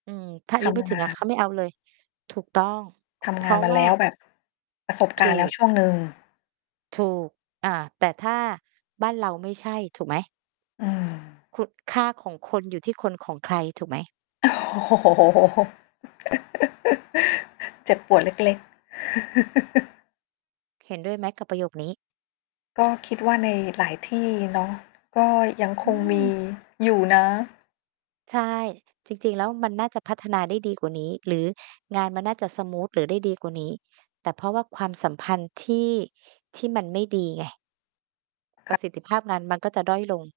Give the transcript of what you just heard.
อืม ถ้าอทายุไมำ่ถงึางอะ เขน าไม่เอาเลย ถูกต้อง ทเพำงราานะมาวแ่ลา ้วแบบ ประสบกถารณู์แล้วก ช่วงหนึ่ง ถูก อา แต่ถ้าบ้านเราไม่ใช่ ถูกไหม? อา คุ ค่าของคนอยู่ที่คนของใครถูกไหม? โอ้โฮ เจ็บปวดเล็ก ๆ เห็นด้วยไหมกับประโยคนี้? ก็คิดว่าในหลายที่เนาะ ก็ยังอคืงมีม อยู่นะ ใช่ จริง ๆ แล้วมันน่าจะพัฒนาได้ดีกว่านี้ หรืองานมันน่าจะสมูท หรือได้ดีกว่านี้ แต่เพราะว่าความสัมพันธ์ที่ ที่มันไม่ดีไง ปค่ระ ะสิทธิภาพงานมันก็จะด้อยลง